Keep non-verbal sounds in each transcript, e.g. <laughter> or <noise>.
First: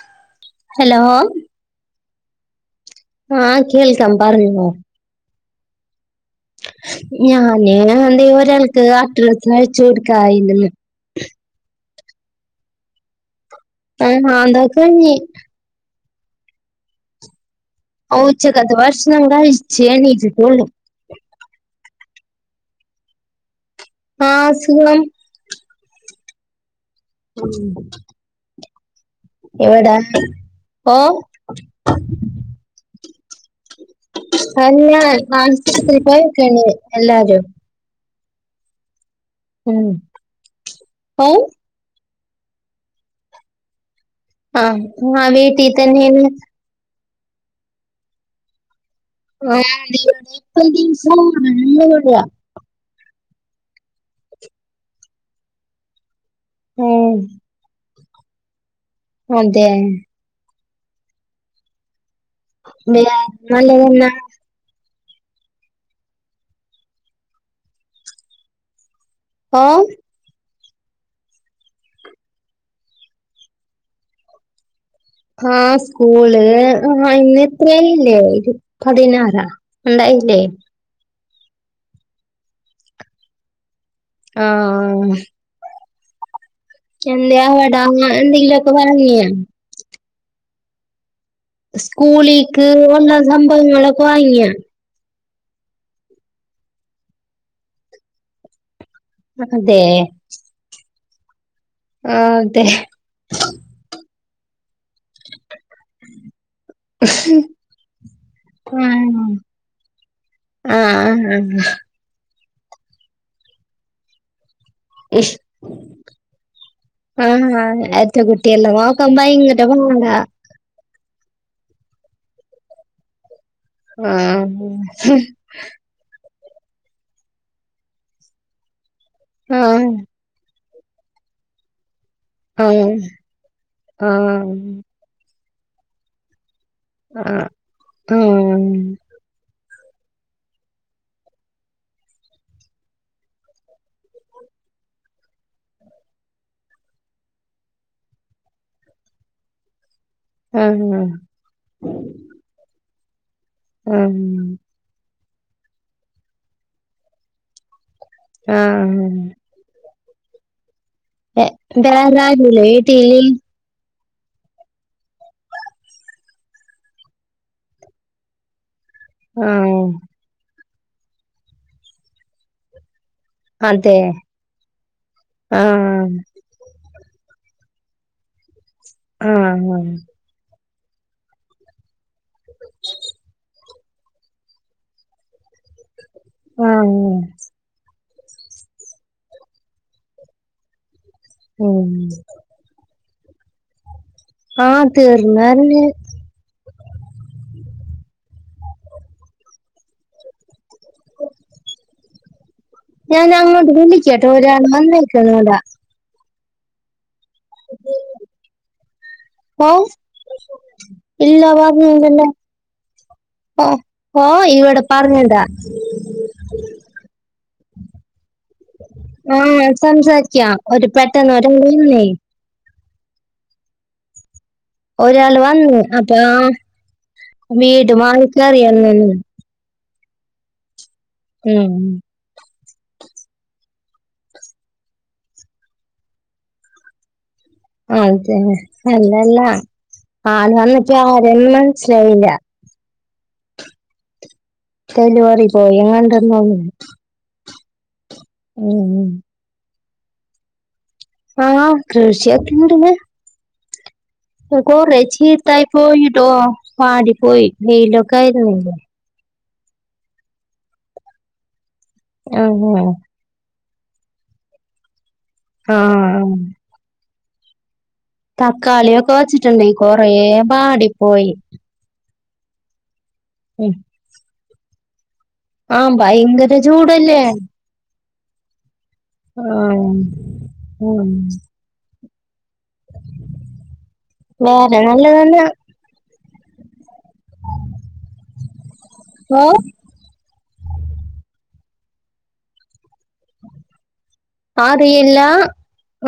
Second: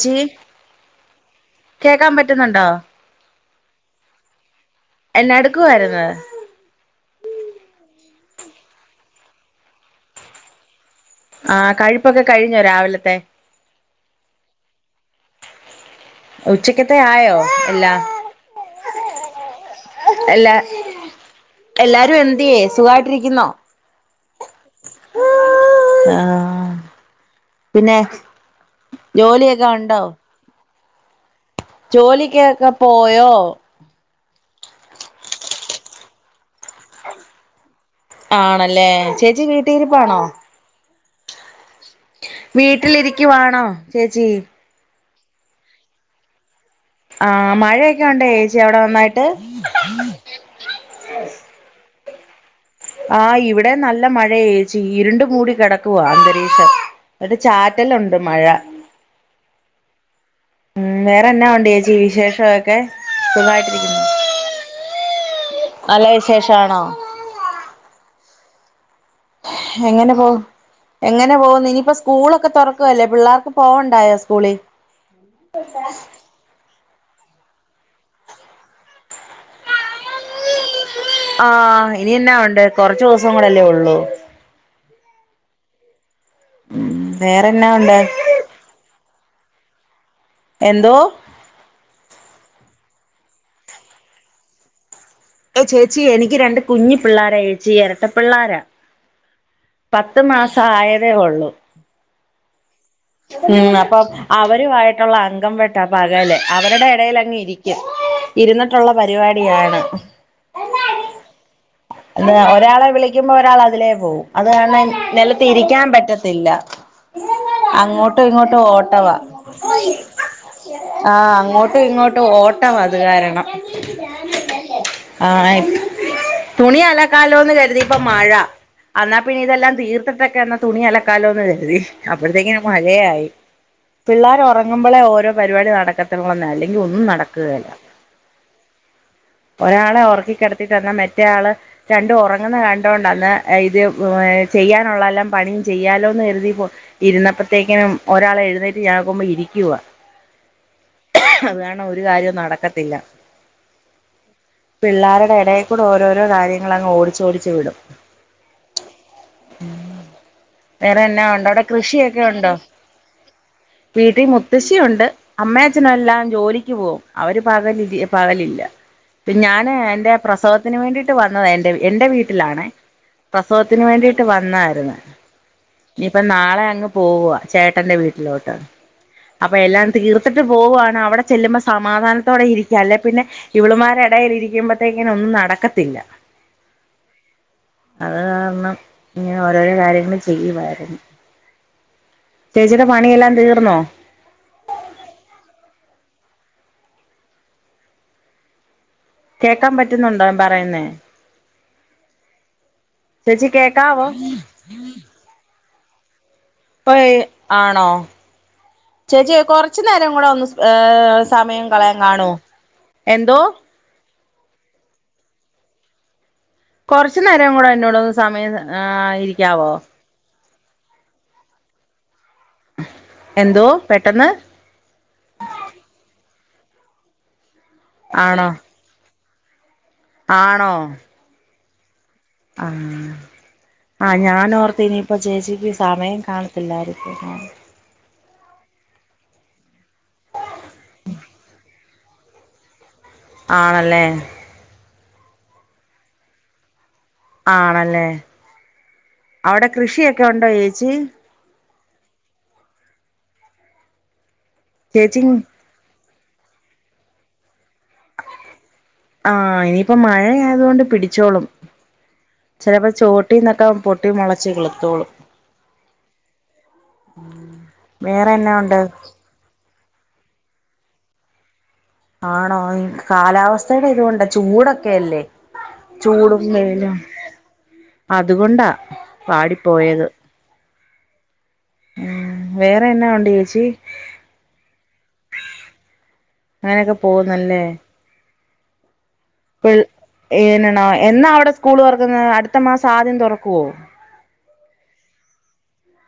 ച്ച് ഹലോ കേക്കാൻ പറ്റുന്ന്ണ്ടോ ആാ കേൾക്കം പറഞ്ഞോ എന്നാ എട്ക്കുവാരുന്ന് ഞാന് എന്തേ ഒരാൾക്ക് <unintelligible> അറ്റെന്റെൻസ് അഴിച്ച് കൊടുക്കായിര്ന്ന് ആ കഴ്പ്പൊക്കെ കഴിഞ്ഞോ രാവി ലത്തെ ആാ <unintelligible> ഉച്ചക്ക്യാത്തെ ആയോ എല്ലാ ഓ ഉച്ചാക്കത്തെ ബഷണം കഴിച്ച് എണിറ്റിട്ടേ ഒള്ളു എന്ത്യാ സുഖായിട്ടിരിക്ക്ന്നോ ആഹ സുഖം ആ ഉം പിന്നെ ജോലിയൊക്കെ ഉണ്ടോ ഓ ജോലിക്ക ഒക്കെ പോയോ <unintelligible> പ്പക്കാണ് എല്ലാരും ആണല്ലേ ചേച്ചി വീട്ടീരിപ്പാണോ ഉം വീട്ടിലിരിക്കുവാണോ ചേച്ചി ആഹ് ആ വേട്ടിത്തന്നെണ് ആഹ് മഴയൊക്കെ ഉണ്ട ചേച്ചി അവിടെ വന്നായി <unintelligible> ആഹ് ഇവിടെ നല്ല മഴേച്ചി ഇരുണ്ട് മൂടി കിടക്കുവാ അന്തരീ ഇട്ട് ചാറ്റലുണ്ട് മഴ അതെ ഉം വേറെ എന്നാ ഉണ്ട് ചേച്ചി വിശേഷൊക്കെ വേറെ സുഖായിട്ടിരിക്കുന്നു നല്ലതെന്നാ നല്ല വിശേഷാണോ ഓ എങ്ങനെ പോ എങ്ങനെ പോകുന്നു ഇനിയിപ്പോ സ്കൂളൊക്കെ തുറക്കുവല്ലേ പിള്ളേർക്ക് പോവണ്ടായോ സ്കൂളി ആ സ്കൂള് ആ ഇന്നത്തെല്ലേ ഇത് പതിനാറ ഉണ്ടായില്ലേ ആ ഇനിന്നാ ഉണ്ട് കുറച്ച് ദിവസം കൂടെല്ലേ ഉള്ളൂ ഉം ഉം എന്തയാ വേറെന്നാ വടാ ഉണ്ട് എന്തെങ്കിലുമൊക്കെ വാങ്ങിയാ എന്തോ സ്കൂളിക്ക് ഉള്ള സംഭവങ്ങളൊക്കെ വാങ്ങിയ ഏ ചേച്ചി എനിക്ക് രണ്ട് കുഞ്ഞി പിള്ളോരാ ചേച്ചി ഇരട്ട പിള്ളാരാ അതെ പത്ത് മാസ ആയതേ ഉള്ളു ആഹ് അതെ അപ്പം അവരുമായിട്ടുള്ള അംഗം വെട്ട പകല് അവരുടെ ഇടൽ അങ്ങ് ഇരിക്കും ഇരുന്നിട്ടുള്ള പരിപാടിയാണ് ആഹഹ എ ഒരാളെ വിളിക്കുമ്പോ ഒരാൾ അതിലേ പോവും അത് കാര നിലത്തി ഇരിക്കാൻ പറ്റത്തില്ല ആ അറ്റ അങ്ങോട്ടും ഇങ്ങോട്ടും കുട്ടിയെല്ലാം നോക്ക ഓട്ടവാ ഭയങ്കര പാട ആഹ് അങ്ങോട്ടും ഇങ്ങോട്ടും ഓട്ടം അത് കാരണം ആഹ് ആയി തുണി അലക്കാലോന്ന് കരുതി ഇപ്പ മഴ എന്നാൽ പിന്നെ ഇതെല്ലാം ആഹ് തീർത്തിട്ടൊക്കെന്ന് തുണി അലക്കാലോന്ന് കരുതി അപ്പോഴത്തേക്കി ആഹ് മഴയായി പിള്ളേർ ആഹ് ഉറങ്ങുമ്പോളെ ഓരോ പരിപാടി നടക്കത്തിള്ളൂന്ന അല്ലെങ്കിൽ ഒന്നും ആഹ് നടക്കുകേല ആഹ് ഒരാളെ ഓർക്കിക്കിടത്തി തന്നാ മേ മറ്റ ആൾ രണ്ട് ഉറങ്ങുന്നത് കണ്ടുകൊണ്ടന്ന് ഇത് ചെയ്യാനുള്ളല്ലാം പണിയും ചെയ്യാലോ ലോന്ന് കരുതി പ്പോ ഇരുന്നപ്പോത്തേക്കിനും ഒരാളെ എഴുന്നേറ്റ് ഞാക്കുമ്പോ ഇരിക്കുവാ അത് വണം ഒരു കാര്യം നടക്കത്തില്ല ആ എവിടേൽക്കൂടെ ഓരോരോ കാര്യങ്ങൾ അങ്ങ് ഓടിച്ചോടിച്ച് വിടും ആ വേറെന്നാ ഉണ്ടോ അവിടെ വേറെ കൃഷിയൊക്കെ ഉണ്ടോ ആരുല്ല വീട്ടില് വീട്ടിൽ മുത്തശ്ശിയുണ്ട് അമ്മ അച്ഛനും എല്ലാം ജോലിക്ക് പോവും അവര് പകല പകലില്ല ആ ഞാന് എന്റെ പ്രസവത്തിന് വേണ്ടിട്ട് വന്നത് എന്റെ എൻ്റെ വീട്ടിലാണേ പ്രസവത്തിന് അതെ വേണ്ടിയിട്ട് വന്നായിരുന്നു ആ ഇനിയിപ്പ നാളെ അങ്ങ് പോവാ ചേട്ടന്റെ വീട്ടിലോട്ട് ആ അപ്പൊ എല്ലാ തീർത്തിട്ട് പോവുവാണ് അവിടെ ചെല്ലുമ്പോൾ സമാധാനത്തോടെ ഇരിക്കുക അല്ലെ പിന്നെ ഇവളുമാരു ഇടയിൽ ഇരിക്കുമ്പോഴത്തേക്കങ്ങനെ ഒന്നും നട <unintelligible> ക്കത്തില്ല ആ അങ്ങനെ അത് കാരണം ഇങ്ങനെ ഓരോരോ കാര്യങ്ങൾ ചെയ്യുവാരുന്നു മ് തീർന്നോ ആ തീർന്നറ്ഞ്ഞ് കേക്കാ പറ്റുന്നുണ്ടോ നാൻ പറയുന്നേ? ചേച്ചി ഞാനങ്ങോട്ട് കേക്കാവോ വിളിക്കട്ടോ ഒരാള് വന്നേക്കണെവെടാ <unintelligible> ആണോ? ചേച്ചിയെ ഓ കൊറച്ചു നേരം കൂടെ ഒന്ന് ഏ ഇല്ല സമയം കളയാൻ പറഞ്ഞില്ലല്ലോ കാണോ എന്തോ ഓ ഓ ഇവിടെ പറഞ്ഞതാ കൊറച്ചു നേരം കൂടെ എന്നോടന്ന് സമയം ആ ഇരിക്കാവോ സംസാരിക്ക ഒരു പെട്ടന്ന് ഒരാണാണേ എന്തോ പെട്ടെന്ന് ഒരാള് വന്ന് അപ്പൊ വീട്മാറി ആണോ കേറിയന്നന്ന് ആണോ മ് ആഹ് ആ ഞാനോർത്ത് ഇനിയിപ്പം ചേച്ചിക്ക് സമയം കാണത്തില്ലായിരിക്കുംന്ന് അതെന്നെ അല്ലല്ലാ ആ ആരാന്നിക്യാദിയം മനസ്സിലായില്ല്യ ആണല്ലേ ഡെലിവറി ബോയിങ്ങാണ്ടന്നാന്നുണു ആണല്ലേ ഉം ഉം അവിടെ കൃഷിയൊക്കെ ഉണ്ടോ ചേച്ചി ആഹ കൃഷിയൊക്കെണ്ടെന്നേ കൊറേ ചേച്ചി ചീത്തായി പോയിടോ വാടി പോയി വെയിലൊക്കെ ആയിരുന്നില്ലേ ആഹ ഇനിയിപ്പം മഴയായതോണ്ട് പിടിച്ചോളും ആഹ് ചെലപ്പോ ചോട്ടിന്നൊക്കെ പൊട്ടി മൊളച്ച് കിളത്തോളും ആ ആ <inaudible> ഉണ്ട് തക്കാളിയൊക്കെ വെച്ചിട്ടുണ്ടേ കൊറേ വാടി പോയി ആണോ <unintelligible> കാലാവസ്ഥയുടെ ഇത് കൊണ്ട ചൂടൊക്കെ അല്ലേ അ ഭയങ്കര ചൂടല്ലേ അതുകൊണ്ടാ ആഹ് വാടിപ്പോയത് ഉം ഉം വേറെ എന്ന ഉണ്ട് ചേച്ചി വേറെ നല്ലതന്നെ <inaudible> അങ്ങനക്കെ പോവുന്നല്ലേ ഓ ഏ <unintelligible> ണ എന്നാ അവ്ടെ സ്കൂള് തൊറക്കുന്നേ അടുത്ത മാസം ആദ്യം തുറക്കുവോ അറിയില്ലാ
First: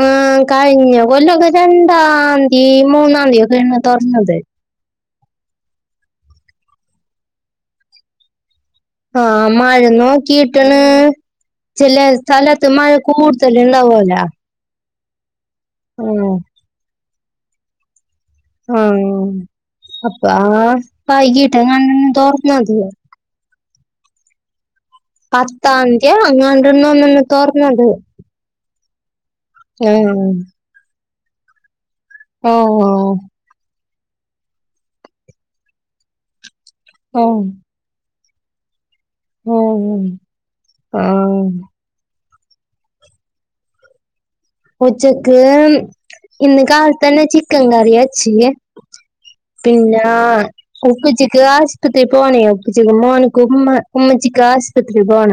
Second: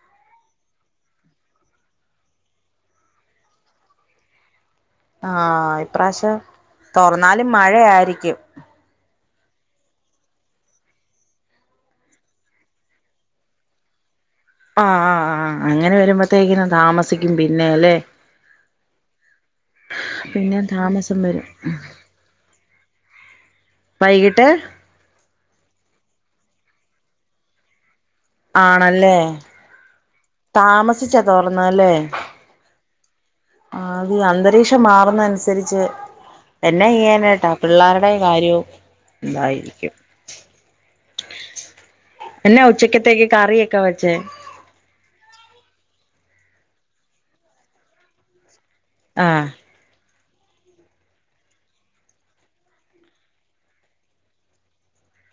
ആ കഴിഞ്ഞ കൊല്ലൊക്കെ രണ്ടാംന്തി മൂന്നാന്തി ഒക്കെണ് തൊറന്നത്. ആ ഇപ്രാശ്യം തൊറന്നാലും മഴയായിരിക്കും ആ മഴ നോക്കീട്ട്ണ് ചില സ്ഥലത്ത് മഴ കൂടുതല്ണ്ടാവൊ ല്ലോ ആ... അങ്ങനെ വരുമ്പോത്തേക്കിന് താമസിക്കും പിന്നെ അല്ലെ ആഹ് അപ്പൊ ആ പിന്നെ താമസം വരും വൈകിട്ടങ്ങാനാണ്ടാ തോർന്നത് വൈകിട്ട് പത്താന്ത്യാ അങ്ങാണ്ടുന്നോന്ന്ണ് തൊർന്നത് ആണല്ലേ ഉം ചിച്ച. തൊറന്നല്ലേ ആ ഔ ഓ ആ അത് അന്തരീക്ഷം മാറുന്ന അനുസരിച്ച് എന്നെയ്യാനട്ടാ. പിള്ളാരുടെ കാര്യവും ഓ എന്തായിരിക്കും ഉം ആഹ് എന്നെ ഉച്ചക്കത്തേക്ക് കറിയൊക്കെ- വെച്ചേ ഉച്ചക്ക് ഇന്ന് കാലത്തന്നെ ചിക്കൻ കറി വെച്ചേ ആഹ് ആഹ് ഉപ്പച്ചിക്ക് ആസ്പത്രി പോണേ. പ്പച്ചിക്ക് മോനുക്ക് ഉമ്മ ഉമ്മച്ചിക്ക് ആസ്പത്രി ദോണ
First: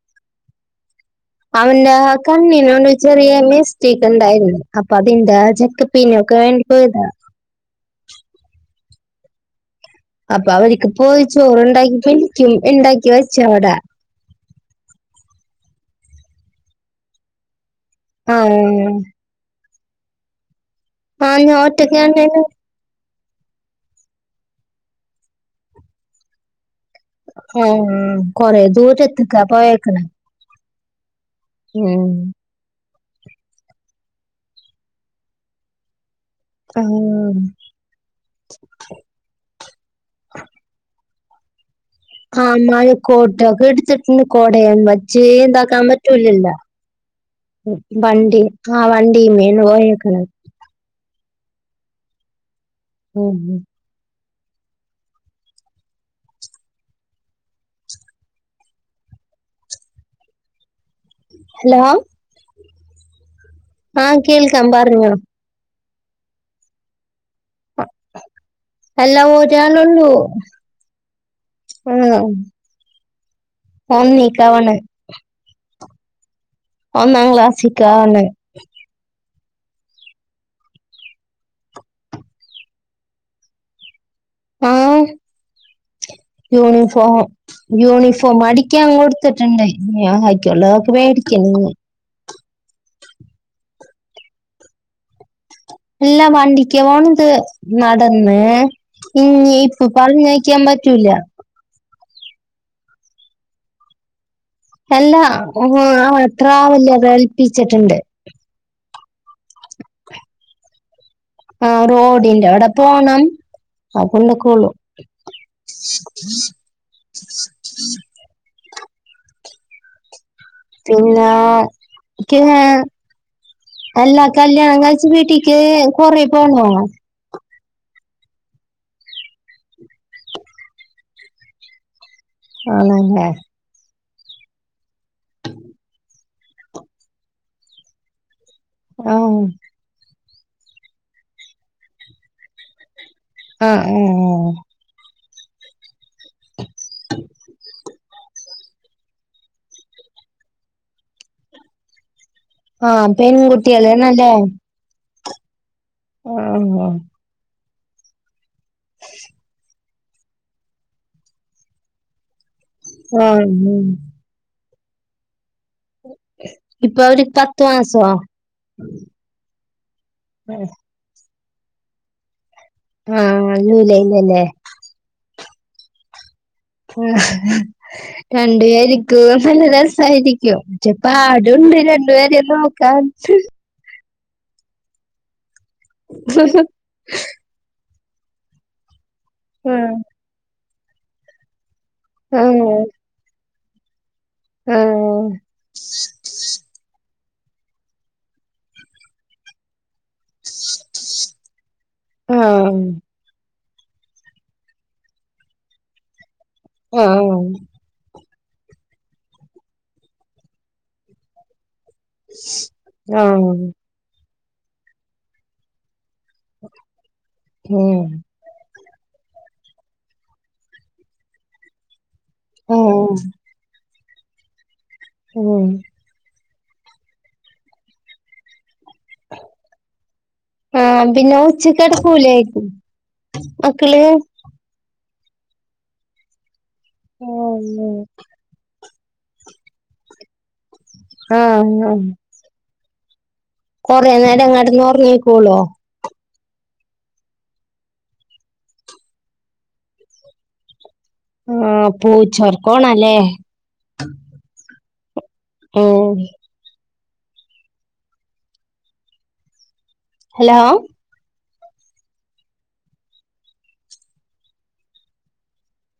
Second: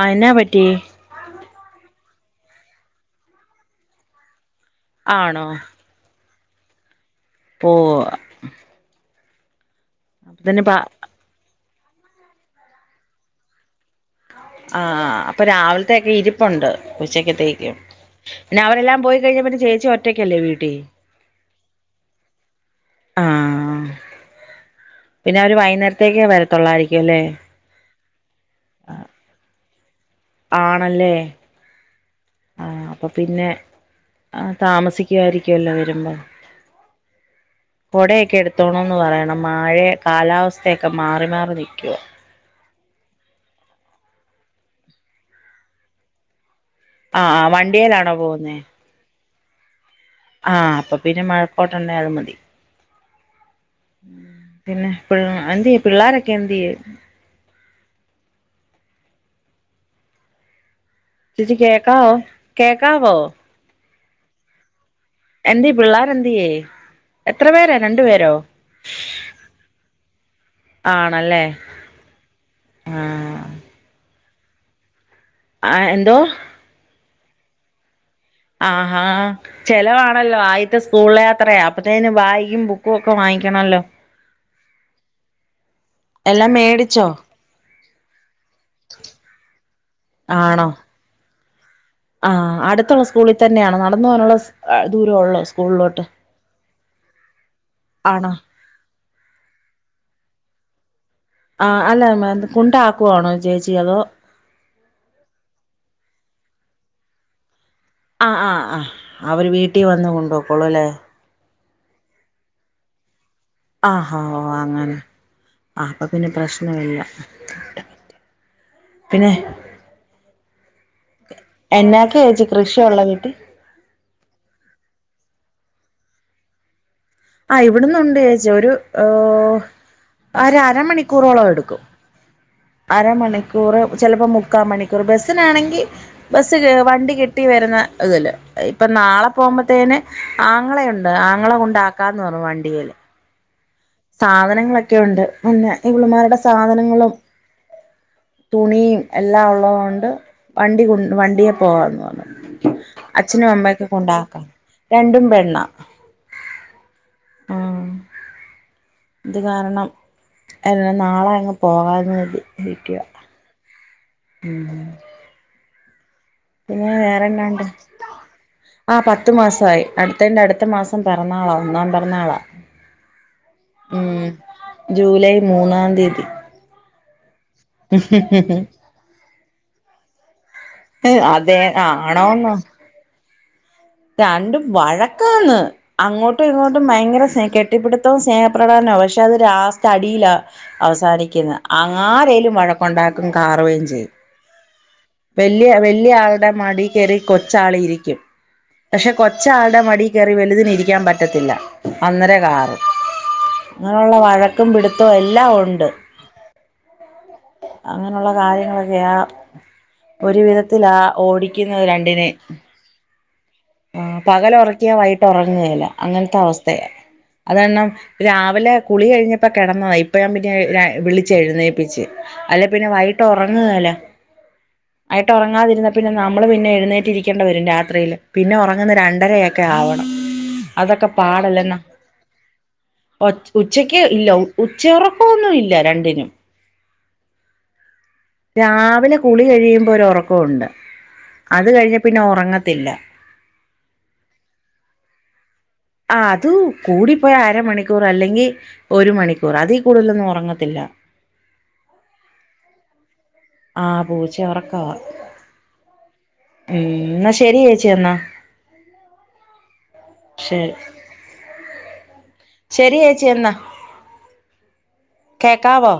ആ യെന്നാ പറ്റി അവന്റെ കണ്ണിനോട ചെറിയ മിസ്റ്റെയ്ക്ക്ണ്ടായിരുന്ന് അപ്പൊ അതെന്താ ആണോ ചെക്കപ്പിനെക്കെ വേണ്ടിപ്പോയതാ ഓഹ് അപ്പൊ അപ്പത്തന്നെ പ അവരിക് പോയി ചോറ്ണ്ടാക്കി കഴിക്കും ഇണ്ടാക്കി വെച്ചവട ആഹ് അപ്പൊ രാവിൽത്തൊക്കെ ഇരിപ്പുണ്ട് ഉച്ചക്കത്തേകും---ഉച്ചക്കത്തേകും ആ പിന്ന അവരെല്ലാം പോയി കഴിഞ്ഞപ്പത്തെ ചേച്ചി ഒറ്റയ്ക്കല്ലേ വീട്ടീ അയിന് ഓൻ ഒറ്റക്കാണുന്നെന് ആഹ, പിന്നെ അവര് വൈന്നേരത്തേക്കെ. വരത്തുള്ളായി ആ കൊറേ ദൂരത്ത്കാ പോയേക്ണ് ആണല്ലേ മ് ആ, അപ്പം, പിന്നെ. താമസിക്കുകായിരിക്കുല്ലോ വരുമ്പോ ആ, കൊടയൊക്കെ എടുത്തോണന്ന് പറയണം മഴ കാലാവസ്ഥയൊക്കെ മാറി, മാറി, നികൊ ആ, മയ കോട്ടക്കെടുത്തിട്ട്ണ്ട്. കോടയാൻ വച്ചേ ഇതാക്കാൻ പറ്റൂലല്ല ആഹ് ആഹ് മ്മ്. വണ്ടിയേലാണോ വണ്ടി, ആഹ വണ്ടി മീൺപൊയെര് ആഹ, അപ്പൊ പിന്നെ. മഴക്കോട്ടണ്ടെന്തായാലും മതി മ് മ്മ് പിന്നെ പിള്ളേ എന്ത്യേ പിള്ളോരൊക്കെ എന്ത്യെയെ ചേച്ചി ഹലോ കേക്കാവോ, കേക്കാവോ ആ, കേൾക്കാം പർഞ്ഞോ പിള്ളാരെന്തിയേ എത്ര പേരാ രണ്ടു പേരോ അല്ലാ ഓരാളൊള്ളു ആണല്ലേ പെന്നോ ആഹ് പ്പാ, നീക്കാവാണ് ആ, ഹ, എന്തോ ഒന്നാ ക്ലാസിക്കാണ്. ആഹാ ചെലവാണല്ലോ ആയിത്തെ സ്കൂള് യാത്രയാ അപ്പത്തേന് ബായ്കും ബുക്കും ഒക്കെ വാങ്ങീയ്ക്കണല്ലോ ആഹ എൽ യൂണിഫോം, യൂണിഫോം, അടിക്യാൻ കൊടുത്തിട്ടുണ്ട്. ആണോ ഞാൻവയ്ക്കുള്ളൊക്കെ. മേടിക്കെ മ് ആഹ്. അട് സ്കൂളിൽ തന്നെയാണോ നടന്ന് പോവാനുള്ള ദൂരൊഒള്ളൊ ദൂരയൊള്ളോ ഇല്ലാ വണ്ടിക്ക പോണത് ആണോ നടന്ന് ഇഞ് ഇപ്പൊ പറഞ്ഞയക്യൻപ്പ ആ, അല്ല മേ കൊണ്ടാക്കുവാണോ ചേചീ അതോ അല്ലാ ഒ ഓ ട്രാവല്യർ ഏൽപ്പിച്ചിട്ടിണ്ട് ആ അവർ വീട്ടിൽ വന്ന് കൊണ്ടോക്കോളൂല്ലേ ആ റോഡിന്റെ അവിടെ പോണം അത് ആഹോ കൊണ്ടക്കോളൂ അങ്ങനെ അപ്പൊ പിന്നെ പ്രശ്നല്ല പിന്നെ പിന്നെ എന്നാക്കെ ഇക്യ ചേച്ചി കൃഷിയുള്ള വീട്ടി അല്ല കല്യാണം കഴ വീട്ടിക്ക് കൊറേ പോണോ ആഹ് ഇവിടന്ന് ഉണ്ട് ചേച്ചി ഒരു ഓഹ് അര അരമണിക്കൂറോളം എടുക്കും ആണല്ലേ അരമണിക്കൂറ് ചിലപ്പോ മുക്കാ മണിക്കൂർ ബസിനാണെങ്കി ബസ്സ് വണ്ടി കിട്ടി വരുന്ന ഇതില് ഇപ്പൊ ആ നാളെ പോകുമ്പോത്തേന് ആങ്ങളയുണ്ട് ആങ്ങള കൊണ്ടാക്കാന്ന് പറഞ്ഞു വണ്ടില് ആഹ് സാധനങ്ങളൊക്കെ ഉണ്ട് പിന്നെ ഇവളുമാരുടെ സാധനങ്ങളും തുണിയും എല്ലാം ഉള്ളത് കൊണ്ട് വണ്ടി <unintelligible> വണ്ടിയെ പോകാന്ന് പറഞ്ഞു ആ അച്ഛനും അമ്മൊക്കെ പെൺകുട്ടികളാണല്ലേ കൊണ്ടാക്കാം രണ്ടും പെണ്ണ ആഹ് ആഹ് ഇത് കാരണം എന്ന നാളെ അങ്ങ് പോകാന്ന് കരുതി ആഹ് ഉം ഉം <inaudible> പിന്നെ ഇപ്പൊ ഒരു പത്ത് വേറെഞാണ്ട്, മാസോ ആ പത്തു മാസയി അടുത്തന്റെ അടുത്ത മാസം പിറന്നാളാ ഒന്നാം പിറന്നാളാ ആഹ് ഉം ജൂലൈയിലല്ലേ ജൂലൈ മൂന്നാം തീയതി ആഹ് ഇ <inaudible> രണ്ടു പേരിക്കും നല്ല രസയിരിക്കും പക്ഷേ അതെ പാടുണ്ട് രണ്ടുപേരേം ആണോന്നോ നോക്കാൻ ശരി രണ്ടും വഴക്കാന്ന് അങ്ങോട്ടും ഇങ്ങോട്ടും ഭയങ്കര സ്നെ കെട്ടിപ്പിടുത്ത മൊത്തോം സ്നേഹപ്രകടന പക്ഷെ അത് ലാസ്റ്റ് ആഹ് അടിയിലാ അവസാനിക്കുന്നേ ആരേലും ആഹ് വഴക്കുണ്ടാക്കും കാറുകയും ചെയ്യും ആഹ് വല്യ വല്യ ആളുടെ മടി കയറി കൊച്ചാള് ഇരിക്കും പക്ഷെ കൊച്ചാളുടെ മടി കയറി വലുതിന് ഇരിക്കാൻ പറ്റത്തില്ല അന്നേരം കാറും അങ്ങനെയുള്ള വഴക്കും പിടുത്തവും എല്ലാം ഉണ്ട് ആഹ് കാര്യങ്ങളൊക്കെ ആ ഒരു വിധത്തില ആ ഓടി ആഹ് പകലൊറക്കിയ വൈകിട്ട് ഉറങ്ങുകേല അങ്ങനത്തെ അവസ്ഥയ അത് കാരണം ഉം രാവിലെ കുളി കഴിഞ്ഞപ്പോ കിടന്നതാ ഇപ്പഴാ പിന്നെ ഞാൻ വിളിച്ച് എഴുന്നേപ്പിച്ച് അല്ലെ പിന്നെ ആഹ് വൈകിട്ട് ഉറങ്ങുകേല്ല വൈകിട്ട് ഉം ഉറങ്ങാതിരുന്ന പിന്നെ നമ്മള് പിന്നെ എഴുന്നേറ്റിരിക്കേണ്ടി വരും രാത്രിയില് പിന്നെ ഉറ ഉറങ്ങുന്നേ രണ്ടരയൊക്കെ ആവണം ആഹ് അതൊക്കെ പിന്നെ ഉച്ചക്ക് പാടല്ലെന്നാ കെടക്കൂലായിരിക്കും ഒച്ച ഉച്ചക്ക് മക്കള് ഇല്ല ഉച്ചയൊറക്കൊന്നും ഇല്ല രണ്ടിനും ഉം <inaudible> രാവിലെ കുളി കഴിയുമ്പോ ഒരു ഒറക്കൊണ്ട് അത് കഴിഞ്ഞ ആഹ് പിന്നെ ഉറങ്ങത്തില്ല കൊറേ നേരം കെടന്ന ഉറങ്ങിക്കോളുവോ ആ അത് കൂടിപ്പോയ അരമണിക്കൂർ അല്ലെങ്കി ഒരു മണിക്കൂർ അതീ കൂടുതലൊന്നും ഉറങ്ങത്തില്ല ആഹ് പൂച്ചോർക്കാണല്ലേ ആ പൂച്ച ഉറക്കവാ ആഹ് ഉം ന്നാ ശെരി ചേച്ചി എന്നാ ഹലോ ശരി ശരി ചേച്ചി എന്ന കേക്കാവോ